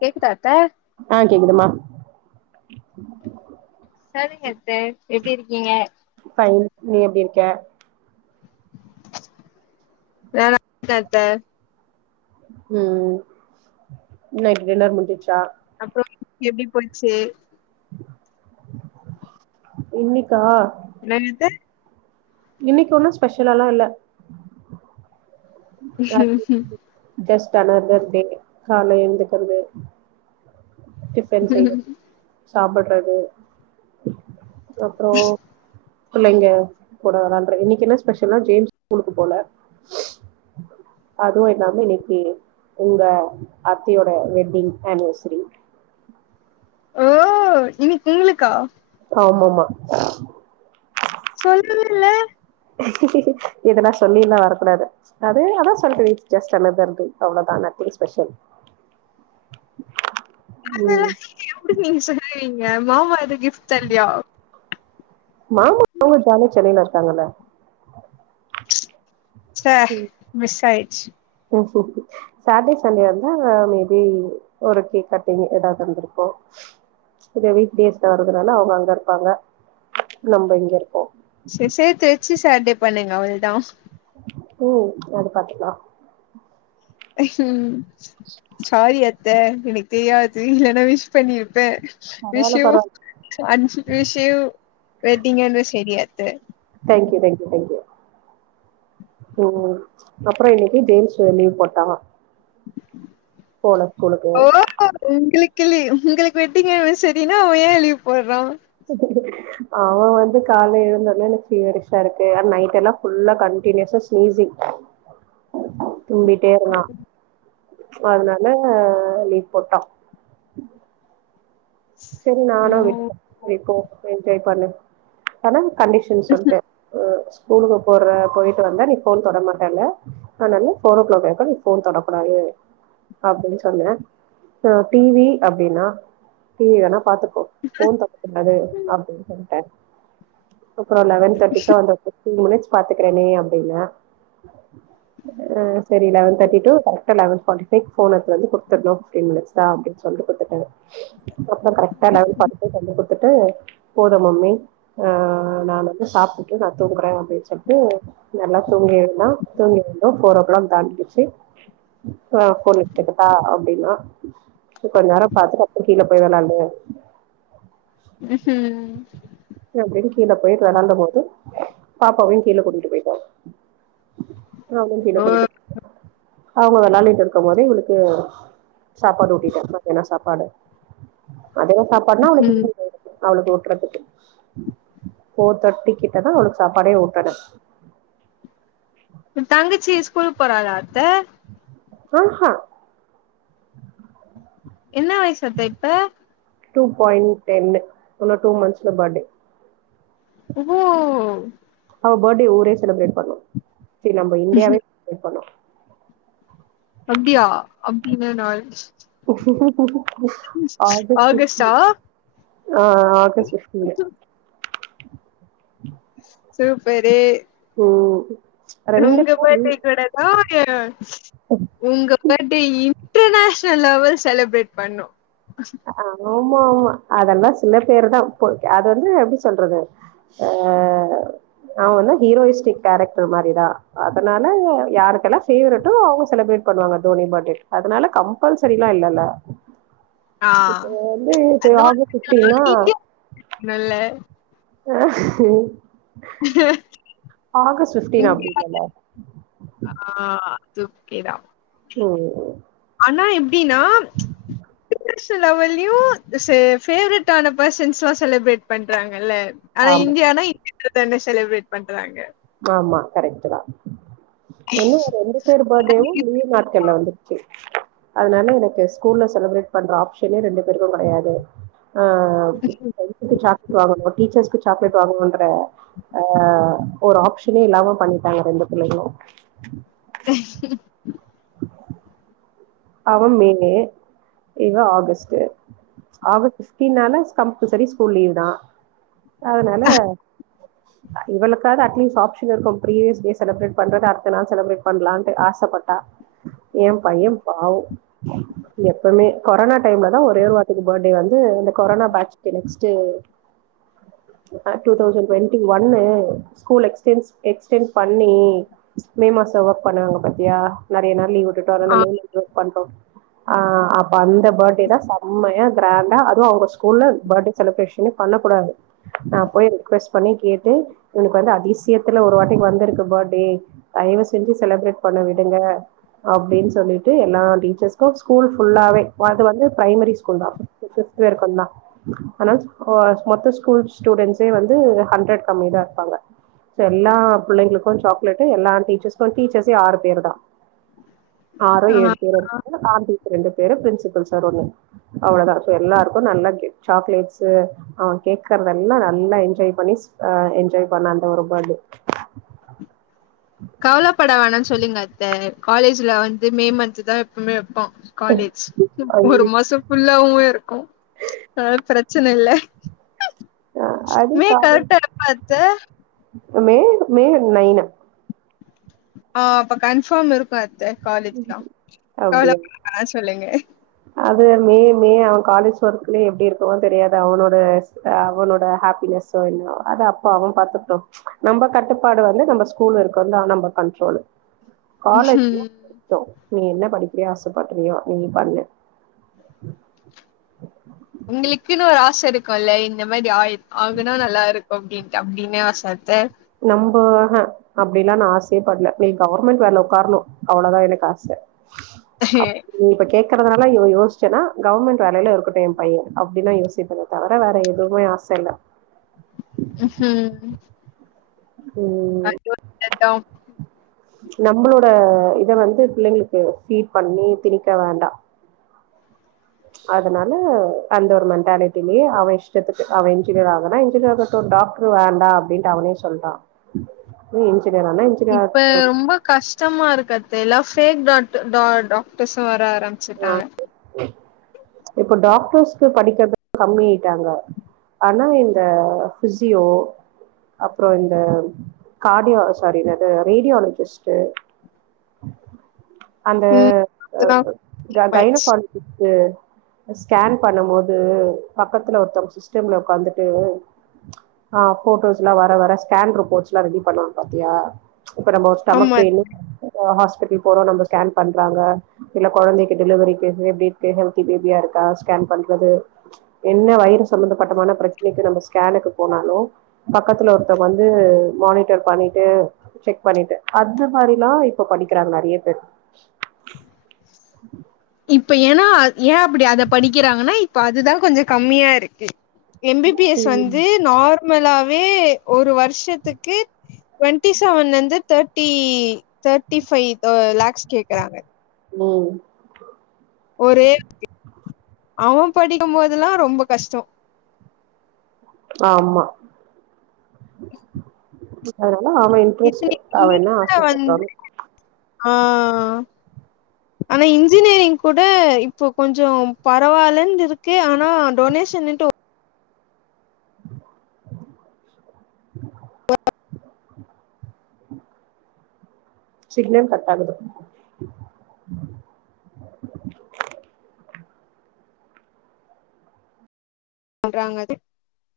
கேக்குதா அத்தா ஆ கேக்குதுமா [inaudible] சரிங்க அத்தா எப்டி இருக்கீங்கே ஃபைன் நீ எப்டி இருக்கே. [unintelligible] அத்தா ம் நைட்டு டின்னர் முடிஞ்சிச்சா. அப்புறம் [unintelligible] போயிச்சு இன்னிக்கா நே இது இன்னிக்கு ஒண்ணு ஸ்பெஷலல்லா இல்ல. [inaudible] ஜஸ்ட் அனதர் டே கால்லா எழுந்துக்கறது. டிஃபன் செய்ய. சாப்படறது அப்புற பிள்ளைங்க போட வண்ற இன்னிக்கு என்ன ஸ்பெஷல் நா ஜேம்ஸ் ஸ்கூலுக்கு போல அதுவும் இல்லாம இன்னிக்கு உங்க அத்தையோட வெட்டிங் அனிவர்சரி. ஓஹோ இன்னிக் உங்களுக்கா ஆமா மா சொல்லவே இல்ல இதெல்லா சொல்லில்லா வரக்கூடாது அது அதா சொல்லி ஜஸ்ட் அனதர் டு அவ்வளதா நத்திங் ஸ்பெஷல். ம் [inaudible] எ மாமா இது கிஃப்ட் தர்ல்லய மாமா அவங்க ஜாலியா சென்னையல இருக்காங்கல்லா. ச்ச மிஸ் ஆய்ச். ஓ சேட்டே சண்டே வந்தா மேபி ஒரு கேக் கட்டிங் எதாதுந்துருக்கும் இது வீக் டேஸா இருக்கறனால அவங்க அங்க இருப்பாங்க நம்ப இங்க இருப்போம். சர் சேத்து வச்சி ஸ் சாட்டே பண்ணுங்க அவ்வள்தா. ம் அது பாத்துக்கலா. ம் சாரி அத் த எனக்கு தெரியாது இல்லன்னா விஷ் பண்ணிரு ப்ப விஷ் பரவால்ல யூ பரவால்ல அண் விஷ் யூ வெட்டிங் அன்வர்சரி அத்த தேங்க்யூ தேங்க்யூ தேங்க்யூ ம் அப்புறோ இன்னக்கி ஜேம்ஸ் வேற லீவ் போட்டா போல ஸ்கூலுக்கு ஆக்சுவலி உங்களுக்கு வெட்டிங் அன்வர்சரின்னா அவ ஏன் லீவ் போடுறா? [unintelligible] அவ வந்து கால்ல எழுந்ததிலேர்ந்து ஃபீவரிஸா இருக்கு அது நைட் எல்லா ஃபுல்லா கண்டியூஸா ஸ்னீசிங் தும்மிட்டே இருந்தா அதனால ஆ லீவ் போட்டா செரி ஓ! நானு விட்டுட்டே லீவ் போட்டு என்ஜாய் பண்ணட்டு ஆனா கண்டிஷன் சொல்ட்டே ஆ ஸ்கூலுக்கு போற போயிட்டு வந்தா நீ ஃபோன் தொட மாட்டல்ல அதனால ஃபோர் ஓ கிளாக் வரைக்கு நீ ஃபோன் தொடக்கூடாது அப்டின்னு சொன்னே ஆ டி வி அப்டின்னா டி வி வேண்ணா பாத்து க்கோ ஃபோன் தொடக்கூடாது அப்டின்னு சொல்ட்டே அப்றோ லெவன் தேர்டிக்கு வந்துட்டு ஃபிஃப்ட்டீன் மினிட்ஸ் பாத்துக்கறனே அப்டின்னா ஆ செரி லெவன் தேர்ட்டி டு கரெக்டா லெவன் ஃபார்ட்டி ஃபைவ்க்கு ஃபோன் எடுத்து வந்து குடுத்தர்னு ஃபிஃப்டீன் மினிட்ஸ்தா அப்டின்னு சொல்லி குடுத்துட்டு வந்தே அப்றோ கரெக்டா லெவன் ஃபார்ட்டி ஃபைவ்க்கு வந்து குடுத்துட்டு போது மம்மி ஆ நா வந்து சாப்டுட்டு நா தூங்குறே அப்டின்னு சொல்ட்டு நல்லா தூங்கி எழுந்தா தூங்கி எழுந்தது ஃபோர் ஓ கிளாக் தாண்டிடுச்சு ஆ ஃபோன் எடுத்துக்கிட்டா அப்டின்னா செரி கொஞ்ச நேரோ பாத்துட்டு அப்றோ கீழ போகலாண்டு உஹம் அப்டின்னு கீழ போயிட்டு வெளாண்ட போது பாப்பாவையு கீழ கூட்டிட்டு போயிட்டோ அவனயு கீழ ஓ! கூட்டிட்டு அவங்க வெளாண்டுட்டு இருக்கும் போது இவுளுக்கு சாப்பாடு ஊட்டிட்டே [unintelligible] வேணா சாப்பாடு கதம்ப சாப்பாடுனா அவனுக்கு ம். இருமல் போயிடுச்சு அவளுக்கு ஊட்றதுக்கு ஃபோர் தர்ட்டி கிட்டதா அவளுக்கு சாப்பாடே ஊட்டறே இப்ப தங்கச்சி ஸ்கூலுக்கு போறாளா த்த ஆஹா என்ன வயசு அத்த இப்ப? டூ பாய்ண்ட் டென்னு இன்னு டூ மந்த்ஸ்ல பர்த்டே ஒவ்வோ அவ பர்த்டே ஊரே செலிப்ரேட் பண்ணு ச்சே நம்ம இண்டியாவே செலிபிரேட் பண்ணு அப்டியா அப்டி என்ன நாள்? [unintelligible] ஆகஸ்ட் ஃபிஃப்டீன் ஆகஸ்டா? ஆ ஆகஸ்ட் ஃபிஃப்ட்டீனு சூப்பரு ம் ரெண்டு உங்க பேரு பர்த்டே கூடதா இது உங்க birthday international level celebrate பண்ணு [unintelligible] ஆமா ஆமா அதெல்லா சில பேருதா இப்போதக்கி அது வந்து எப்டி சொல்றது ஆ அவங்க வந்து ஹீரோயிஸ்டிக் கேரக்டர் மாரிதா அதனால யாருக்கெல்லா ஃபேவரட்டோ அவங்க செலிப்ரேட் பண்ணுவாங்க தோனி பர்த்டே அதனால கம்பல்சரி எல்லா இல்லல்ல ஆ இப்ப வந்து இப்ப அது ஒரு ஆகஸ்ட் நானு ஃபிஃப்ட்டீன்னா இந்தியா இல்ல. ஆஹ உம் [unintelligible] ஆகஸ்ட் ஃபிஃப்டீன் இந் அப்டி இல்லல்ல ஆ து ஓகேதா ம் ஆனா எப்டின்னா இண்டர்நேஷனல் லெவல்லயு இது செ ஃபேஃவரைட்டான பெர்சன்ஸ்லா செலப்ரேட் பண்றாங் கல்ல ஆனா ஆமா, இந்தியானா இங்க மட்டுந்தான செலப்ரேட் பண்றாங்க ஆமா கரெக்ட்டுதா என்ன ரெண்டு பேரு பர்த்டேவு லீவ் நாட்கள்ல வந்துருச்சு அதனால எனக்கு ஸ்கூல்ல செலிப்ரேட் பண்ற ஆப்ஷனே ரெண்டு பேருக்கு கெடையாது ஆ ஃபிரெண்ட்ஸுக்கு சாக் வாங்கணு டீச்சர்ஸ்க்கு சாக்லேட் வாங்கணுன்ற ஆ ஒரு ஆப்ஷனே இல்லாம பண்ணிட்டாங்க ரெண்டு பிள்ளைகளு [unintelligible] அவ மே இவ ஆகஸ்ட்டு ஆகஸ்ட் ஃபிஃப்டின்னால கம்பல்சரி ஸ்கூல் லீவ்தா அதனால இவளுக்காது அட்லீஸ்ட் ஆப்ஷன் இருக்கு ப்ரிவியஸ் டே செலிப்ரேட் பண்றது அடுத்த நாள் செலப்ரேட் பண்லான்ட்டு ஆசப்பட்டா ஏன் பைய பாவோ எப்பமே கோரோனா டைம்லதா ஒரே ஒருவாட்டிக்கு பர்த்டே வந்து இந்த கொரோனா பேட்ச்க்கு நெக்ஸ்ட்டு ஆ டூ தவுசண்ட் டொண்ட்டி ஒன்னு ஸ்கூல் எக்ஸ்ட்ன்ஸ் எக்ஸ்டண்ட் பண்ணி மே மாசோ ஒர்க் பண்ணாங்க பாத்தியா நெறைய நாள் லீவ் உட் டுட்டு ஆ அதோட மேல இது பண்றோ ஆ அப்ப அந்த பர்த்டேதா செமயா கிராண்டா அதுவு அவுங்க ஸ்கூல்ல பர்த்டே செலிப்ரேஷனே பண்ணக்கூடாது. நா போய் ரெக்வஸ்ட் பண்ணி கேட்டு இவனுக்கு வந்து அதிசயத்துல ஒருவாட்டி வந்துருக்கு பர்த்டே தயவு செஞ்சு செலப்ரேட் பண்ண விடுங்க அப்டின் சொல்லி ட்டு எல்லா டீச்சர்ஸ்க்கு ஸ்கூல் ஃபுல்லாவே அது வந்து ப்ரைமரி ஸ்கூல்தா ஃபிஃப்த் ஃபிஃப்த்து வரைக்குந்தா அதனால ஆ மொத்த ஸ்கூல் ஸ்டூடண்ட்ஸே வந்து ஹண்ட்ரெட்க்கு கம்மிதா இருப்பாங்க சோ எல்லா பிள்ளைங்களுக்கு சாக்லேட்டு எல்லா டீச்சர்ஸ்க்கு டீச்சர்ஸே ஆறு பேர்தா ஆறோ ஆ ஏழு பேரோ இருபங்க [unintelligible] ரெண்டு பேரு பிரின்சிபல் சேர் ஒன்னு அவ்ளதா சோ எல்லாருக்கு நல்லா கிவ் சாக்லேட்ஸு அவே கேக்குறதெல்லா நல்லா என்ஜாய் பண்ணி ஆ என்ஜாய் பண்ணா அந்த ஒரு பேர்டே கவலப்பட வேணா சொல்லுங்க அத்த காலேஜ்ல வந்து மே மன்த்துதா எப்புமே வெப்போ காலேஜ் ஒரு மாசோ ஃபுல்லாவு போயிருக்கு அது பிரச்சன இல்ல அது மே காலேஜ் கரெக்டா எப்ப அத்த மே மே நைனா ஆ அப்ப கன்ஃபாம் இருக்கு அத்த காலேஜ் தா அப்டியா கவலபட வேனா சொல்லுங்க அது மே மே அவே காலேஜ் ஒர்க்லயே எப்டி இருக்குமோனு தெரியாது அவனோட அவனோட ஹாப்பினஸ்ஸோ என்னோ அது அப்ப அவே பாத்துக்ட்டோ ச் நம்ம கட்டுப்பாடு வந்து நம்ம ஸ்கூல் வரைக்குந்தா நம்ம கண்ட்ரோலு காலேஜ் ம் [inaudible] நீ என்ன படிக்ரியோ ஆசப்பட்றியோ நீ பண்ணு [unintelligible] உங்களுக்குனு ஒரு ஆச இருக்குல்ல இந்த மாரி ஆயி ஆகுனா நல்லா இரு அப்டின்ட்டு அப்டின்ன ஆச அத்த நம்ப ஆஹ அப்டிலா நா ஆசயே பட்ல நீ கவர்மெண்ட் வேல உக்காரணு அவ்ளதா எனக்கு ஆச அ ஹே கிறதுனால யோ யோச்சேனா கவர்மெண்ட் வேலைல இருக்கட்டு எ பைய்யே அப்டினா யோசிப்பனே தவிர வேற எதுமே ஆச இல்ல உ ஹு அ [unintelligible] டவுன் ம் நம்மளோட இத வந்து பிள்ளைங்களுக்கு ஃபீட் பண்ணி திணிக்க வேண்டா அதனால அந்த ஒரு மென்டாலிட்டிலயே அவே இஷ்டத்துக்கு அவ இன்ஜினியர் ஆகுனா இன்ஜினியர் ஆகட்டு டாக்டர் வேண்டா அப்டின்னுட்டு அவனே சொல்டா உ இப்ப ரொம்ப கஷ்டமா இருக்கு அது இப்ப எல்லா ஃபேக் டாக்டு டா டாக்ட்டெஸ்ஸு வர ஆரம்பிச்சுட்டாங்க [unintelligible] இப்ப டாக்டர்ஸ்க்கு படிக்றத கம்மிஆய்ட்டாங்க ஆனா இந்த ஃபிசியோ அப்றோ இந்த கார்டிடோ சாரி அதனது ரேடியாலஜிஸ்ட்டு அந்த ம் அதெல்லா அ ஆயிடுச்சு கைனகால [unintelligible] ஓ அ ஸ்கேன் பண்ணு போது பக்கத்துல ஒருத்தவங்க சிஸ்டம்ல உக்காந்துட்டு ஆ ஃபோட்டோஸ்ல்லா வர வர ஸ்கேன் ரிப்போர்ட்ஸ்ல்லா ரெடி பண்ணவாங்க பாத்தியா இப்ப நம்ம ஸ்டொமக் ஆமா பெயின்னு அ ஹாஸ் இப்டி போறோ நம்ம ஸ்கேன் பண்றாங்க இல்ல கொழைந்தைக்கு டெலிவரி [unintelligible] எப்டி இருக்கு ஹெல் தி பேபியா இருக்கா ஸ்கேன் பண்றது என்ன வைரு சம்பந்தப்பட்டமான பிரச்சனைக்கு நம்ம ஸ்கேனுக்கு போனாலு பக்கத்துல ஒருத்தங்க வந்து மானிட்டர் பண்ணிட்டு செக் பண்ணிட்டு அந்த மாரில்லா இப்ப படிக்கிறாங்க நெறைய பேர் இப் இப்ப ஏனா ஏ அப்டி அத படிக்கிறாங்கனா இப்ப அதுதா கொஞ்சோ கம்மியாருக்கு எம் பி பி எஸ் ம் வந்து நார் மலாவே ஒரு வருஷத்துக்கு டுவெண்ட்டி செவன்லந்து தேர்ட்டி தேர்டி ஃபைவ் லேக்ஸ் கேக்கறாங்க ம் ஒரே இருக்கு அவ படிக்கும்போதெல்லா ரொம்ப கஷ்ட ஆமா [unintelligible] உப்புசார லா அவ இன்ட்ரெஸ்ட் இத்தனைக்கு அவ என்ன நீட்ல வந்து ஆசபட்டானோ ஆ ஆனா இன்ஜினியரிங் கூட இப்போ கொஞ்ச பரவாயில்லன்னு இருக்கு ஆனா டொனேஷன்னுட்டு ம் [inaudible] சிக்னல் கட் ஆகுது சொல்றாங்கஅது